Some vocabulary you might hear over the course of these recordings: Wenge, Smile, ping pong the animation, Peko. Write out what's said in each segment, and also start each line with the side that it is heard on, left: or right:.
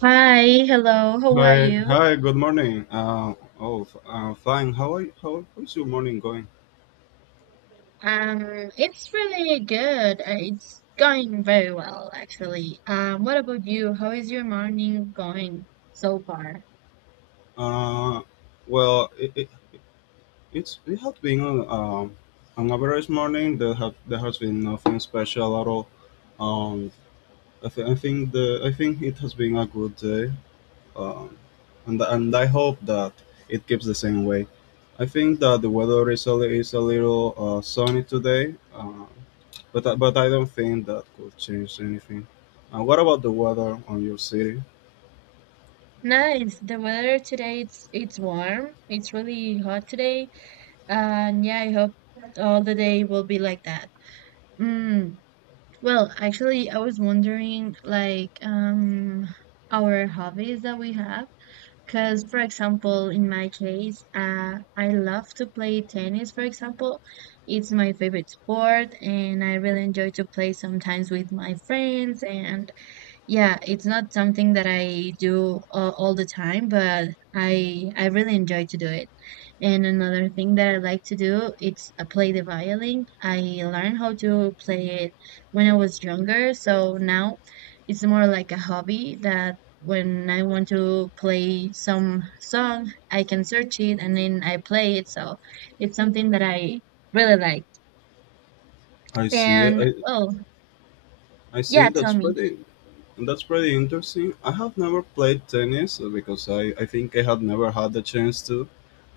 right: Hi, hello, how are
left: Hi,
right: you?
left: good morning. Fine. How are you? How is your morning going?
right: It's really good. It's going very well, actually. What about you? How is your morning going so far?
left: Uh, well, it, it, it's it has been um, an average morning. There has been nothing special at all. Um, I think the I think it has been a good day. um, and and I hope that it keeps the same way. I think that the weather is is a little sunny today, but but I don't think that could change anything. What about the weather on your city?
right: Nice. The weather today it's warm. It's really hot today. And yeah, I hope all the day will be like that. Mm. Well, actually, I was wondering like our hobbies that we have. Because, for example, in my case, I love to play tennis, for example. It's my favorite sport, and I really enjoy to play sometimes with my friends. And yeah, it's not something that I do all the time, but I really enjoy to do it. And another thing that I like to do is I play the violin. I learned how to play it when I was younger, so now it's more like a hobby that when I want to play some song, I can search it and then I play it. So it's something that I really like.
left: I see.
right: And well,
left: I see.
right: yeah, tell
left: That's
right: me.
left: pretty. That's pretty interesting. I have never played tennis because I think I had never had the chance to.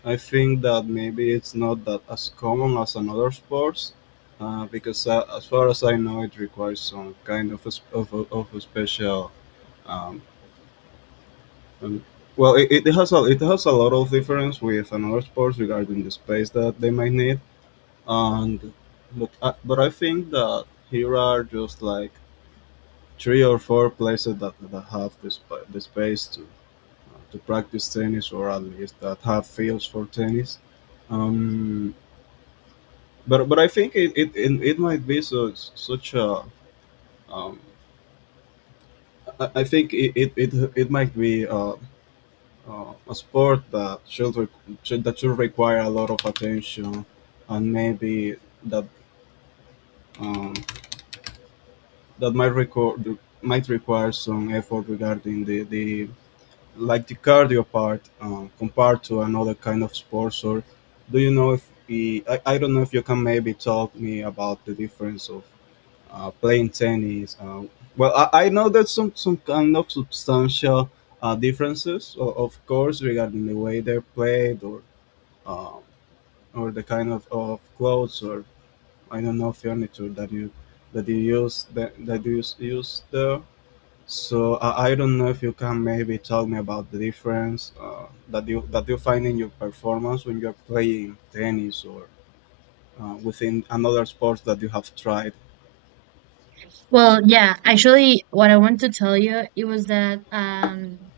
left: I think that maybe it's not that as common as another sports, because as far as I know, it requires some kind of a, sp- of a special. Um, and, well, it has a lot of difference with another sports regarding the space that they might need, and but but I think that here are just like three or four places that have the space to practice tennis or at least that have fields for tennis. Um, but but I think it might be so such a um, I think it might be a sport that should, re- should that should require a lot of attention and maybe that um, that might require some effort regarding the like the cardio part compared to another kind of sports or do you know if I don't know if you can maybe talk me about the difference of playing tennis. I know there's some kind of substantial differences, of course, regarding the way they're played um, or the kind of clothes or I don't know furniture that you that you use, use there. So I don't know if you can maybe tell me about the difference that you find in your performance when you're playing tennis or within another sports that you have tried.
right: Well, yeah, actually what I want to tell you it was that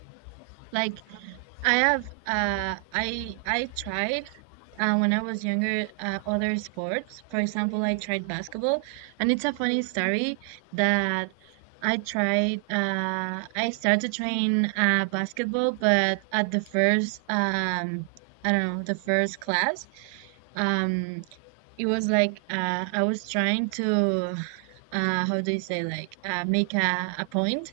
right: like I have I tried when I was younger other sports. For example, I tried basketball, and it's a funny story that I tried. I started trying basketball, but at the first, I don't know, the first class, um, it was like I was trying to, how do you say, like make a point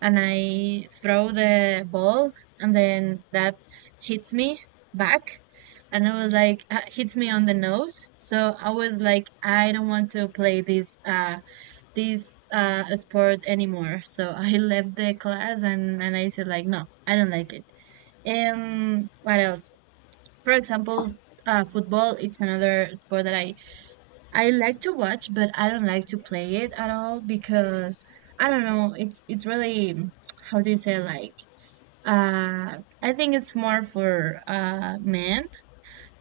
right: and I throw the ball, and then that hits me back, and I was like, hits me on the nose. So I was like, I don't want to play this this sport anymore. So I left the class, and I said like, no, I don't like it. And what else? For example. Football it's another sport that I like to watch but I don't like to play it at all because I don't know it's really how do you say like I think it's more for men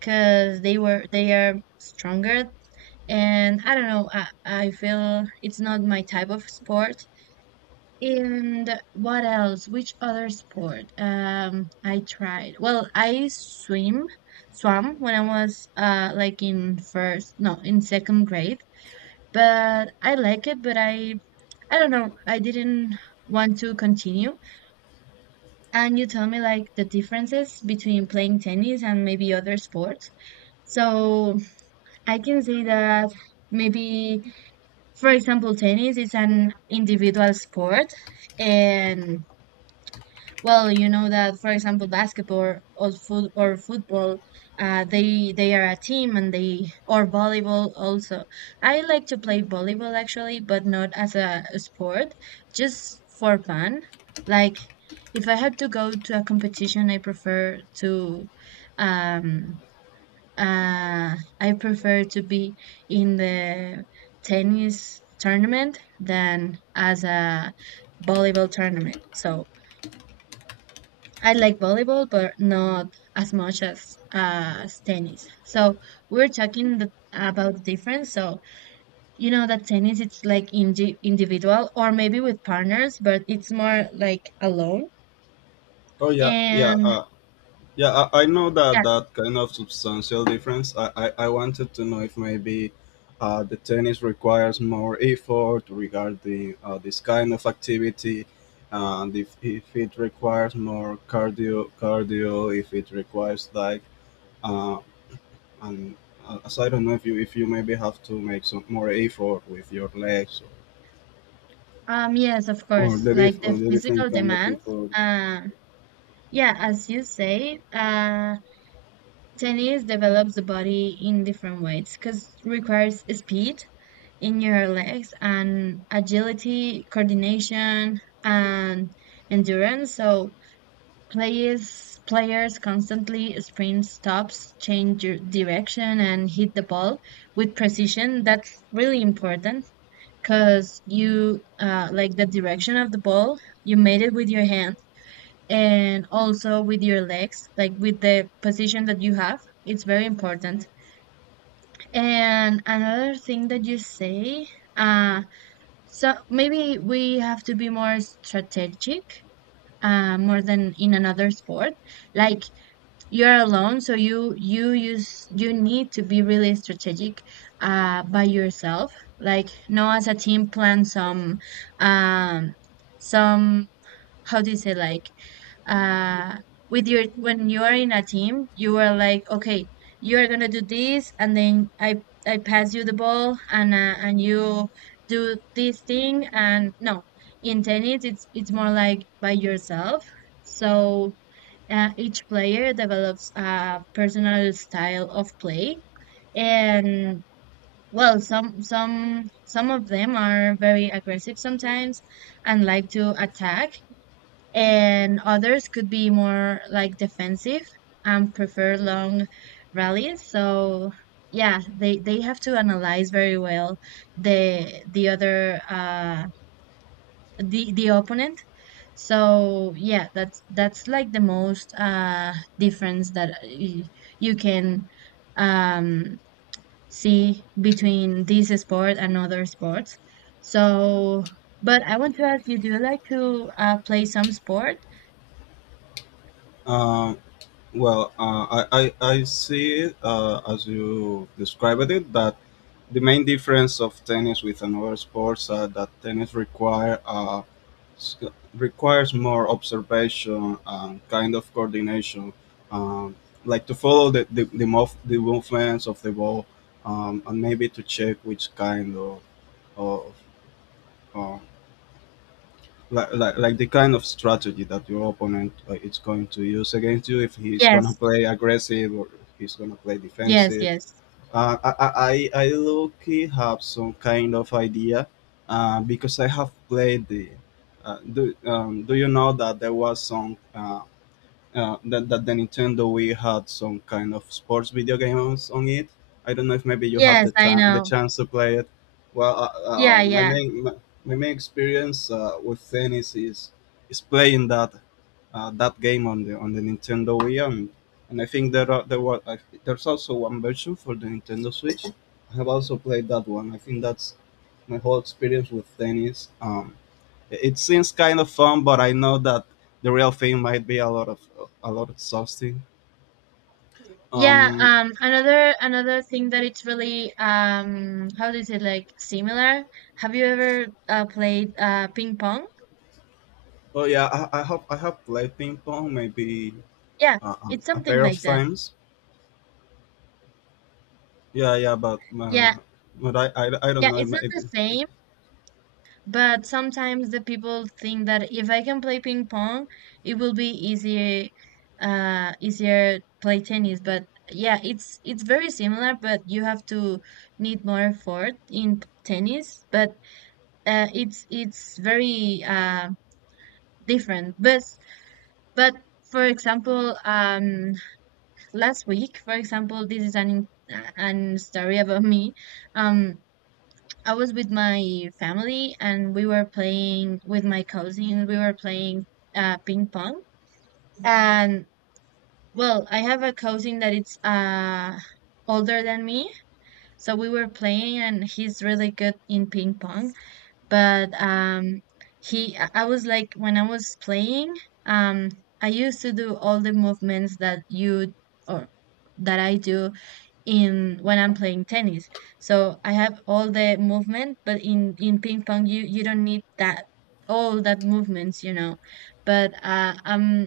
right: because they are stronger, and I don't know. I feel it's not my type of sport. And what else? Which other sport? I tried. Well, swam when I was like in first, no, in second grade. But I like it, but I don't know. I didn't want to continue. And you tell me like the differences between playing tennis and maybe other sports. So I can say that maybe, for example, tennis is an individual sport and well, you know that, for example, basketball or football, they are a team, and they or volleyball also. I like to play volleyball actually, but not as a sport, just for fun. Like if I had to go to a competition, um, uh, I prefer to be in the tennis tournament than as a volleyball tournament. So. I like volleyball, but not as much as tennis. So we're talking about the difference. So you know that tennis, it's like individual or maybe with partners, but it's more like alone.
left: Oh yeah, yeah.
right: And
left: I know that
right: yeah,
left: that kind of substantial difference. I wanted to know if maybe the tennis requires more effort regarding this kind of activity, and if it requires more cardio, if it requires like, uh, and as I don't know if you maybe have to make some more effort with your legs
right: yes, of course, like
left: or
right: the
left: the different
right: physical
left: kind of
right: demands.
left: effort.
right: Yeah, as you say, tennis develops the body in different ways because requires speed in your legs and agility, coordination, and endurance. So players players constantly sprint stops, change direction, and hit the ball with precision. That's really important because you like the direction of the ball. You made it with your hand and also with your legs, like with the position that you have. It's very important. And another thing that you say, uh, so maybe we have to be more strategic, more than in another sport. Like you're alone, so you use you need to be really strategic, by yourself. Like no, as a team, plan um, some how do you say like uh with your when you are in a team you are like okay you are gonna do this and then I pass you the ball and you do this thing and no in tennis it's more like by yourself so each player develops a personal style of play and well some of them are very aggressive sometimes and like to attack and others could be more like defensive and prefer long rallies. So yeah, they have to analyze very well the other the opponent. So yeah, that's like the most difference that you can um see between this sport and other sports. So, but I want to ask you, do you like to play some sport?
left: Uh, Well, uh, I, I, I see it as you described it that the main difference of tennis with another sports are that tennis require s- requires more observation and kind of coordination, um, like to follow the movements of the ball and maybe to check which kind of uh, like the kind of strategy that your opponent is going to use against you if he's going to
right: Yes.
left: play aggressive or if he's going to play
right: Yes,
left: defensive
right: yes.
left: I low-key have some kind of idea because I have played the do you know that there was some that the Nintendo Wii had some kind of sports video games on it. I don't know if maybe you had
right: Yes,
left: the
right: I
left: time, the
right: know.
left: chance to play it. Well, uh,
right: Yeah,
left: uh, my
right: yeah.
left: main my, my main experience with tennis is playing that that game on the Nintendo Wii, and I think there were there's also one version for the Nintendo Switch. I have also played that one. I think that's my whole experience with tennis. It seems kind of fun, but I know that the real thing might be a lot of, a lot exhausting.
right: Yeah,
left: Um,
right: another another thing that it's really how do you say like similar? Have you ever played ping pong?
left: but yeah, I have played ping pong maybe
right: Yeah, it's
left: a
right: something
left: pair of
right: like that.
left: times. Yeah, yeah,
right: Yeah.
left: I don't
right: Yeah,
left: know. It,
right: it's not
left: might- it,
right: the same, but sometimes the people think that if I can play ping pong, it will be easier easier play tennis, but yeah, it's very similar, but you have to need more effort in tennis, but it's very different. But for example, last week, for example, this is an story about me. Um, I was with my family and we were playing with my cousin. We were playing ping pong, and well, I have a cousin that it's older than me, so we were playing, and he's really good in ping pong but he I was like when I was playing um I used to do all the movements that you or that I do in when I'm playing tennis so I have all the movement but in ping pong you don't need that all that movements you know but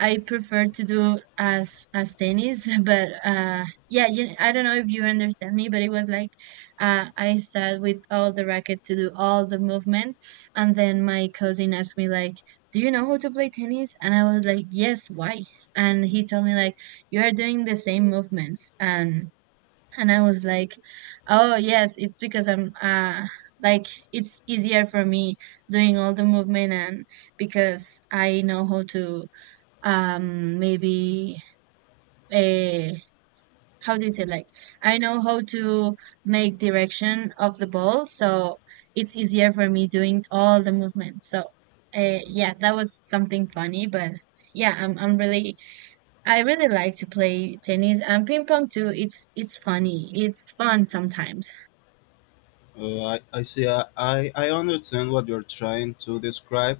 right: I prefer to do as tennis, but yeah, you, I don't know if you understand me, but it was like I start with all the racket to do all the movement, and then my cousin asked me like, "Do you know how to play tennis?" And I was like, "Yes, why?" And he told me like, "You are doing the same movements," and I was like, "Oh yes, it's because I'm. Like it's easier for me doing all the movement and because I know how to maybe a how do you say like I know how to make direction of the ball so it's easier for me doing all the movements so yeah that was something funny but yeah I really like to play tennis and ping pong too it's funny it's fun sometimes.
left: I see. I understand what you're trying to describe.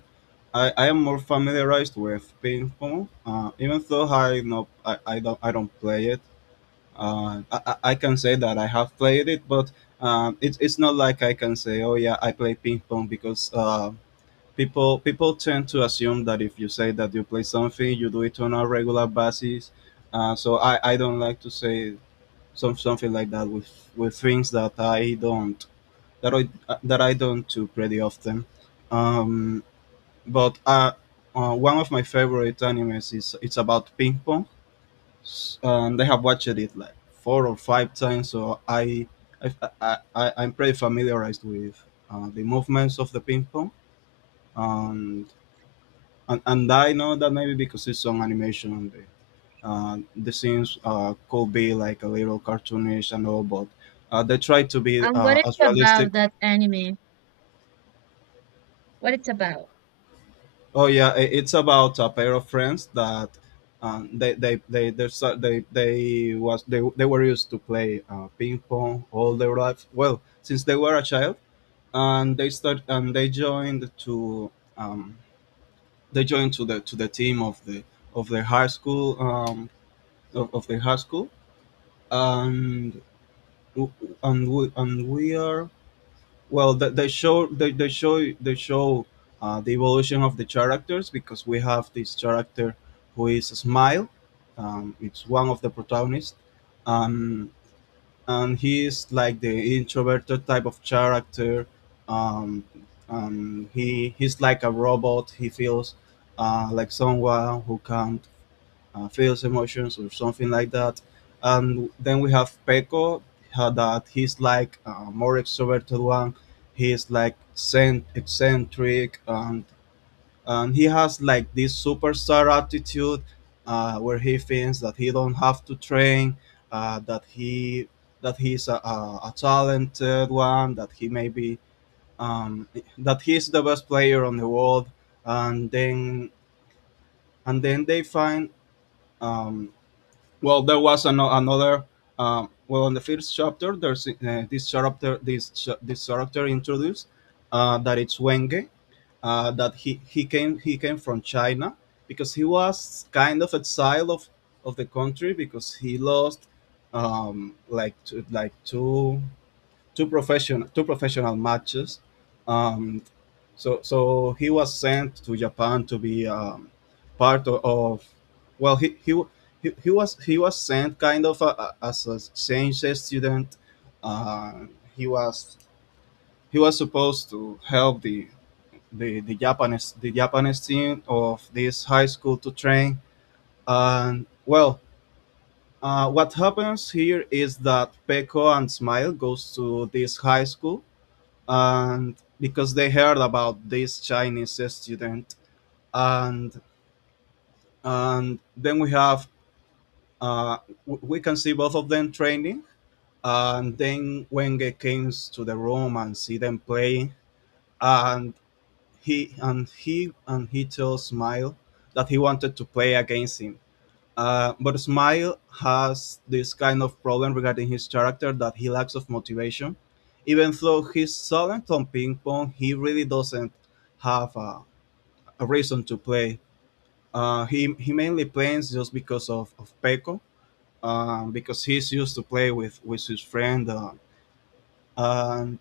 left: I am more familiarized with ping pong, even though I know I don't play it. I can say that I have played it, but it's not like I can say, oh yeah, I play ping pong because people tend to assume that if you say that you play something, you do it on a regular basis. I don't like to say something like that with things that I don't that I that I don't do pretty often. Um, but One of my favorite animes is it's about ping pong and I have watched it like four or five times, so I, I I'm pretty familiarized with the movements of the ping pong, and, and, and I know that maybe because it's on animation, the scenes could be like a little cartoonish and all, but they try to be
right: And what it's
left: as
right: about
left: realistic.
right: that anime, what it's about?
left: Oh yeah, it's about a pair of friends that um, they they they they they was they were used to play ping pong all their life. Well, since they were a child, and they start and um, they joined to the team of the of their high school of their high school, and w- we are well, they show the evolution of the characters because we have this character who is Smile. It's one of the protagonists, um, and he is like the introverted type of character. Um, he he's like a robot. He feels like someone who can feels emotions or something like that. And then we have Peko, that he's like more extroverted one. Eccentric, and he has like this superstar attitude, where he thinks that he don't have to train, that he that he's a talented one, that he maybe um, that he's the best player on the world, and then they find um, well, there was another. Well, in the first chapter, there's this character, this character introduced that it's Wenge, he came from China because he was kind of exiled of the country because he lost um, like two, like two two profession two professional matches um, so he was sent to Japan to be part of well he was sent kind of as a exchange student. Uh, he was supposed to help the the Japanese team of this high school to train and well what happens here is that Peko and Smile goes to this high school and because they heard about this Chinese student and then we have uh, we can see both of them training and then Wenge came to the room and see them playing and he tells Smile that he wanted to play against him. But Smile has this kind of problem regarding his character that he lacks of motivation. Even though he's solid on ping pong, he really doesn't have a reason to play. He mainly plays just because of Peko, because he's used to play with his friend. And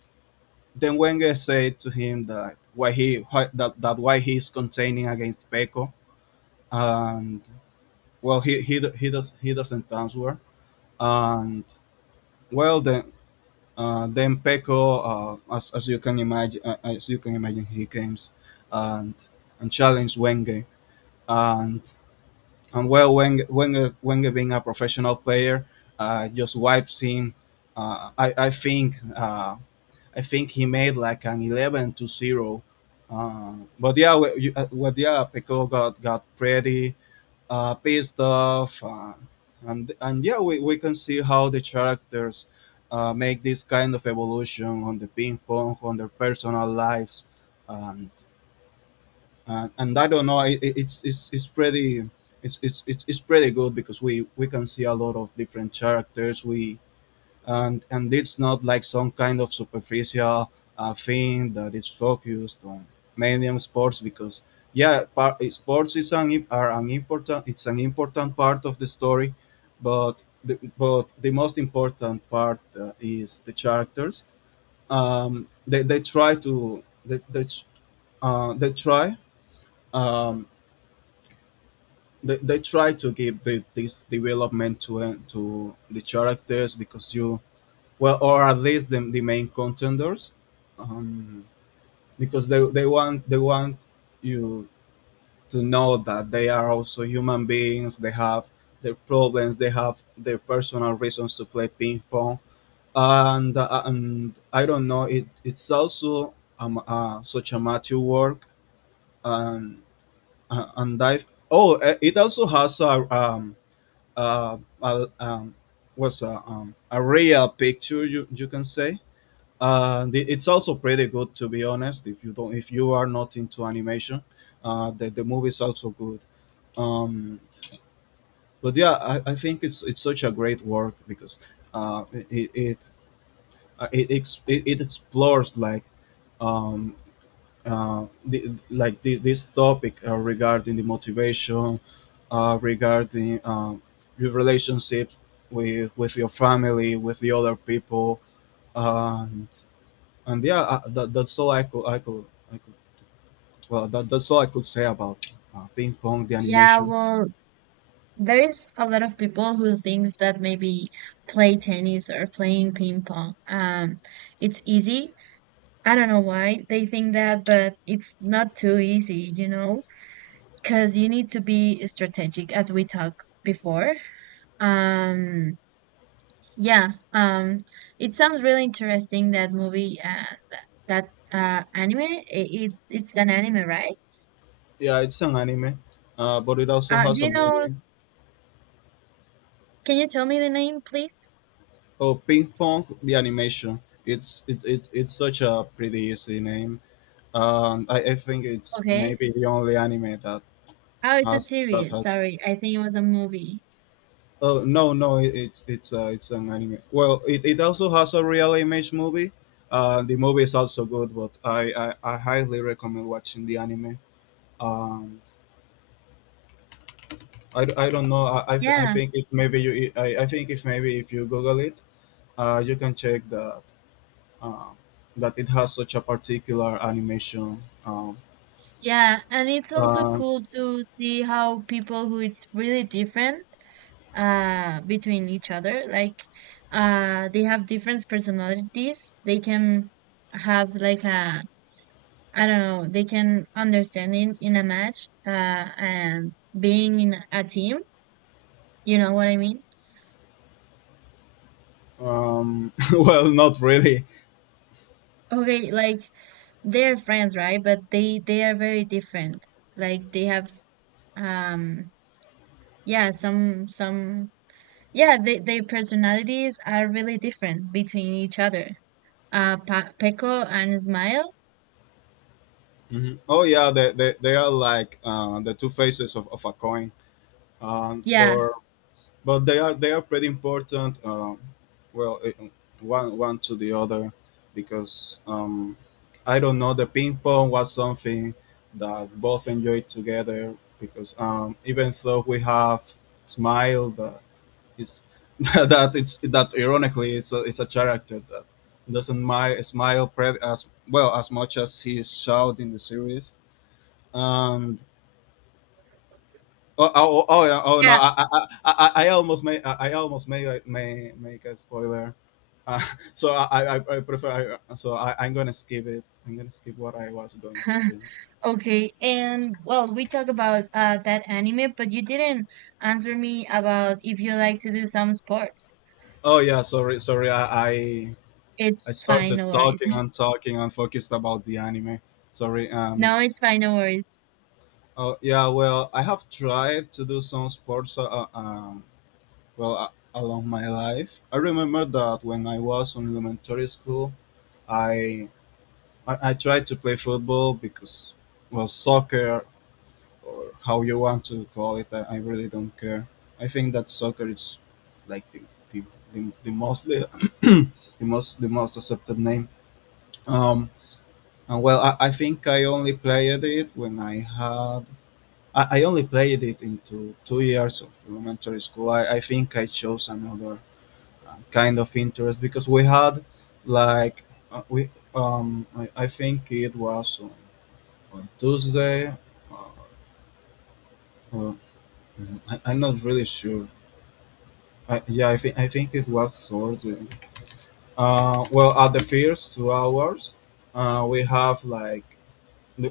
left: then Wenger said to him that why, that why he's containing against Peko, and well he does he doesn't answer. And well then Peko, as you can imagine, as you can imagine, he comes and challenged Wenger and well, when being a professional player, just wipes him. Uh, I I think uh, I think he made like an 11-0. But yeah, Pico got pretty pissed off, and and yeah, we can see how the characters make this kind of evolution on the ping pong on their personal lives. Um, and and I don't know. It's pretty it's pretty good because we can see a lot of different characters. We and it's not like some kind of superficial thing that is focused on mainly on sports, because yeah, sports is an im- are an important it's an important part of the story, but the most important part is the characters. They try to uh, they try um, they try to give this development to the characters, because you well, or at least the main contenders. um, because they want you to know that they are also human beings. They have their problems. They have their personal reasons to play ping pong. And I don't know, it's also such a mature work. And and I oh It also has uh, a, um, a real picture, you can say. It's also pretty good, to be honest. If you are not into animation, the movie is also good. um, but yeah, I think it's such a great work, because uh, it it, it, it it explores, like, um, this topic regarding the motivation, regarding your relationship with your family, with the other people, and yeah, that's all I could... well, that's all I could say about ping pong the
right: Yeah,
left: animation.
right: well, there's a lot of people who thinks that maybe play tennis or playing ping pong, it's easy. I don't know why they think that, but it's not too easy, you know, because you need to be strategic, as we talked before. Um, yeah, it sounds really interesting that movie, that anime. It's an anime, right?
left: Yeah, it's an anime, but it also
right: Do
left: has a
right: you know?
left: movie.
right: Can you tell me the name, please?
left: Oh, ping pong the animation. It it's such a pretty easy name. I think it's
right: Okay.
left: maybe the only anime that
right: Oh, it's a
left: has that
right: series.
left: has
right: Sorry, I think it was a movie.
left: oh, no, no, it's it's an anime. Well, it also has a real image movie. The movie is also good, but I highly recommend watching the anime. um, I don't know. I
right: Yeah,
left: think if maybe if you google it, you can check um, that it has such a particular animation.
right: yeah, and it's also
left: Uh,
right: cool to see how people who it's really different between each other, like they have different personalities. They can have like a I don't know, they can understand in a match and being in a team, you know what I mean?
left: well, not really.
right: Okay, like they're friends, right? But they are very different. Like they have um yeah, some yeah, they, their personalities are really different between each other. Peko and Smile.
left: Mhm. Oh yeah, they are like the two faces of a coin. Um,
right: Yeah,
left: but but they are pretty important. Well, one to the other, because I don't know, the ping pong was something that both enjoyed together. Because even though we have smile, but it's that it's that ironically it's it's a character that doesn't smile as much as he is shout in the series. And oh, oh, oh, oh, yeah, oh no!
right: yeah,
left: I almost made, like, may make a spoiler. Uh, so I prefer. I'm gonna skip it. I'm gonna skip what I was going to say.
right: okay. And well, we talk about that anime, but you didn't answer me about if you like to do some sports.
left: Oh yeah, sorry, sorry. I
right: It's fine,
left: started
right: no worries.
left: talking and talking and focused about the anime. Sorry.
right: No, it's fine, no worries.
left: Oh yeah. Well, I have tried to do some sports. Well, along my life, I remember that when I was in elementary school, I I tried to play football, because, well, soccer, or how you want to call it, I really don't care. I think that soccer is, like, the, the mostly the the most accepted name. Um, and well, I think I only played it when I only played it into 2 years of elementary school. I think I chose another kind of interest, because we had, like, uh, we I think it was on Tuesday. Uh, uh, I'm not really sure. Yeah, I think it was Thursday. Well, at the first 2 hours, uh, we have like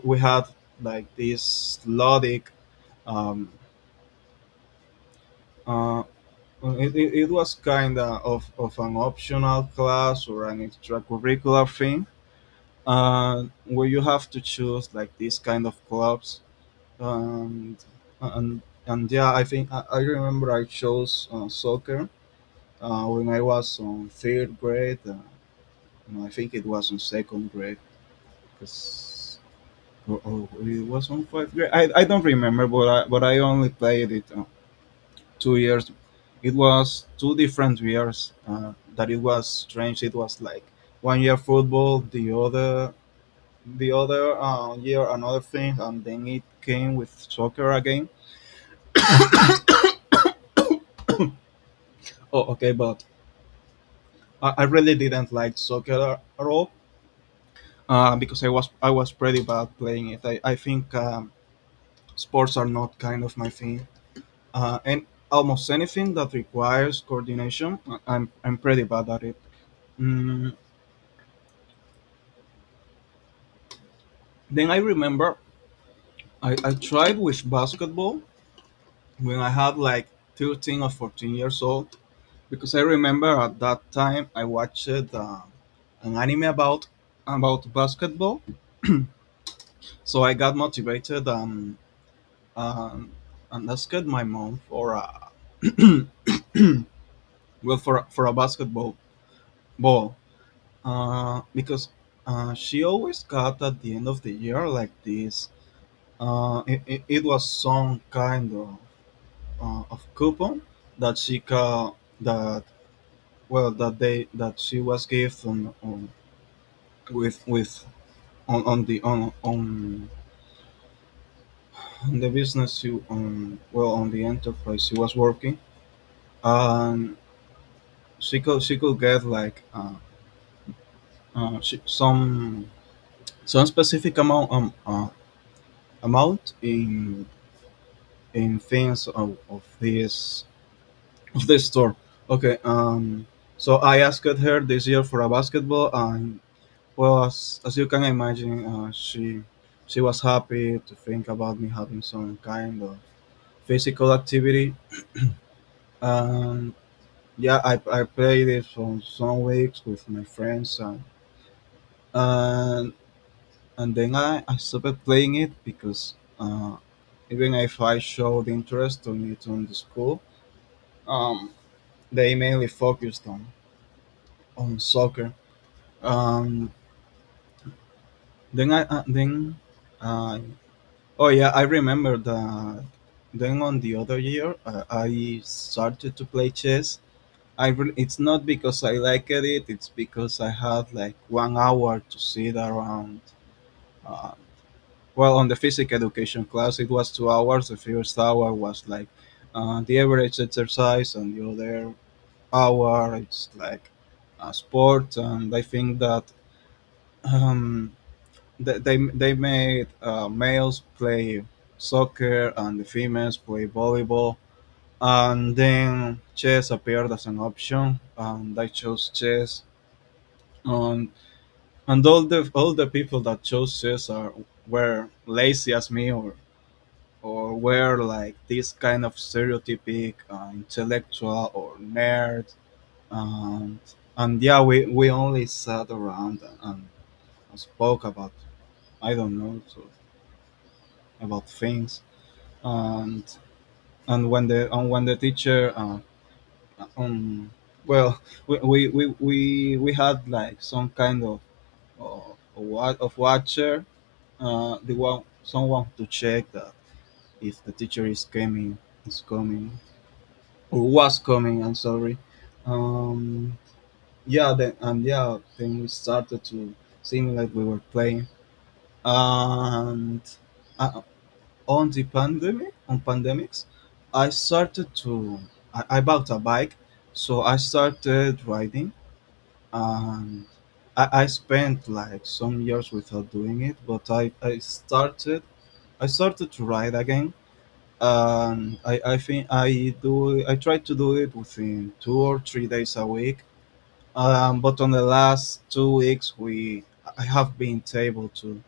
left: we had, like, this Lodic. Um, uh, it was kind of an optional class or an extracurricular thing, where you have to choose, like, these kind of clubs. And and yeah, I remember I chose soccer when I was on third grade. No, I think it was on second grade, because or it was on fifth grade. I don't remember, but but I only played it 2 years. It was 2 different years. That It was strange. It was like one year football, the other year another thing, and then it came with soccer again. Oh, okay, but I really didn't like soccer at all, because I was pretty bad playing it. I think sports are not kind of my thing, and almost anything that requires coordination, I'm pretty bad at it. Mm, then I remember I tried with basketball when I had like 13 or 14 years old, because I remember at that time I watched an anime about basketball, so I got motivated. Um, and asked my mom for a well for a basketball ball, because she always got, at the end of the year, like this. It was some kind of coupon that she got that well that they that she was given on, with on, on the on, on on the business, you on well, on the enterprise she was working. And she could get, like, some specific amount, amount in things of this store. Okay. So I asked her this year for a basketball, and, well, as you can imagine, she was happy to think about me having some kind of physical activity. Um. Yeah, I played it for some weeks with my friends and and then I stopped playing it, because, even if I showed interest on it on the school, um, they mainly focused on soccer. Um, then I then uh, oh yeah, I remember that. Then on the other year, I started to play chess. It's not because I liked it; it's because I had like one hour to sit around. Uh, Well, on the physical education class, it was 2 hours. The first hour was like the average exercise, and the other hour it's like sport. And I think that um, they made males play soccer and the females play volleyball. And then chess appeared as an option, and I chose chess. And and all the people that chose chess are were lazy as me or were like this kind of stereotypic intellectual or nerd. And and yeah, we only sat around and spoke about, I don't know, so, about things. And and when the and when the teacher um well we had, like, some kind of uh, of watcher, the one someone to check that if the teacher is coming, is coming or was coming, I'm sorry. um yeah, then we started to sing like we were playing. And uh, on the pandemic, on pandemics I started to I bought a bike, so I started riding. And I spent like some years without doing it, but I started to ride again. And I think I try to do it within 2 or 3 days a week. But on the last 2 weeks, we I have been able to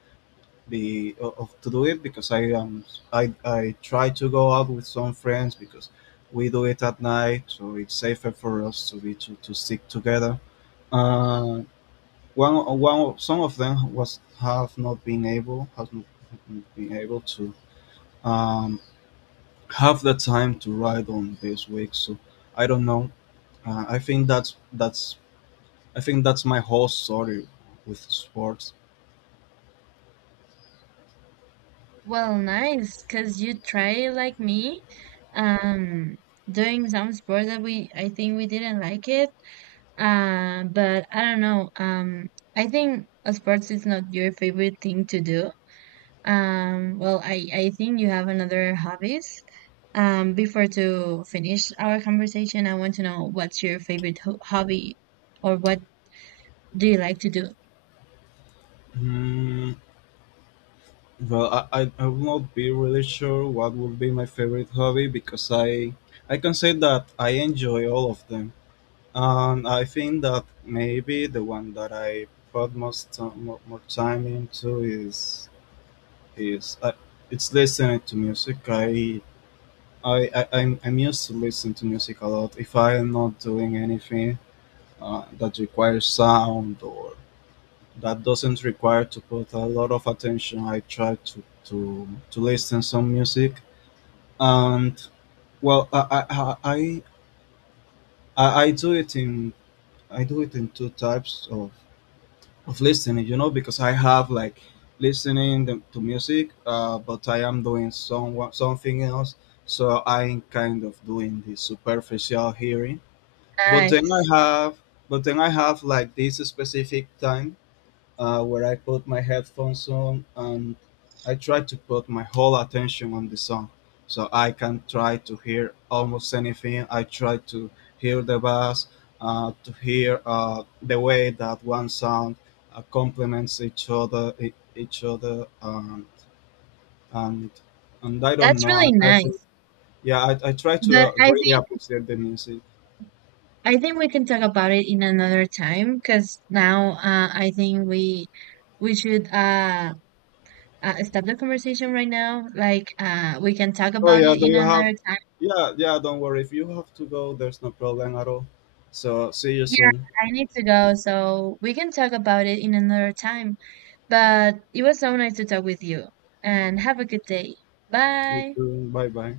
left: be of to do it, because I try to go out with some friends, because we do it at night, so it's safer for us to stick together. Uh, some of them was have not been able has not been able to um have the time to ride on this week. So I don't know. Uh, I think that's that's I think that's my whole story with sports.
right: Well, nice, cause you try like me, um, doing some sports that we I think we didn't like it. But I don't know. I think sports is not your favorite thing to do. Well, I think you have another hobbies. Before to finish our conversation, I want to know what's your favorite ho hobby or what do you like to do?
left: Hmm. Well, I will not be really sure what would be my favorite hobby, because I can say that I enjoy all of them, and I think that maybe the one that I more time into is it's listening to music. I'm used to listen to music a lot. If I'm not doing anything that requires sound or that doesn't require to put a lot of attention, I try to listen some music. And well, I do it in... two types of listening. You know, because I have, like, listening to music, but I am doing something else. So I'm kind of doing the superficial hearing. But then I
right: Nice.
left: have, but then I have, like, this specific time where I put my headphones on, and I try to put my whole attention on the song, so I can try to hear almost anything. I try to hear the bass, to hear the way that one sound complements each other, each other, and and I don't
right: That's
left: know.
right: really
left: I think,
right: nice.
left: yeah, I try to
right: But
left: really appreciate the music.
right: I think we can talk about it in another time because now I think we should stop the conversation right now. Like, we can talk
left: Oh
right: about
left: yeah,
right: it
left: do
right: in
left: you have?
right: another time.
left: Yeah, yeah. Don't worry. If you have to go, there's no problem at all. So see you
right: Yeah,
left: soon.
right: I need to go, so we can talk about it in another time. But it was so nice to talk with you, and have a good day.
left: You
right: Bye.
left: too. Bye bye.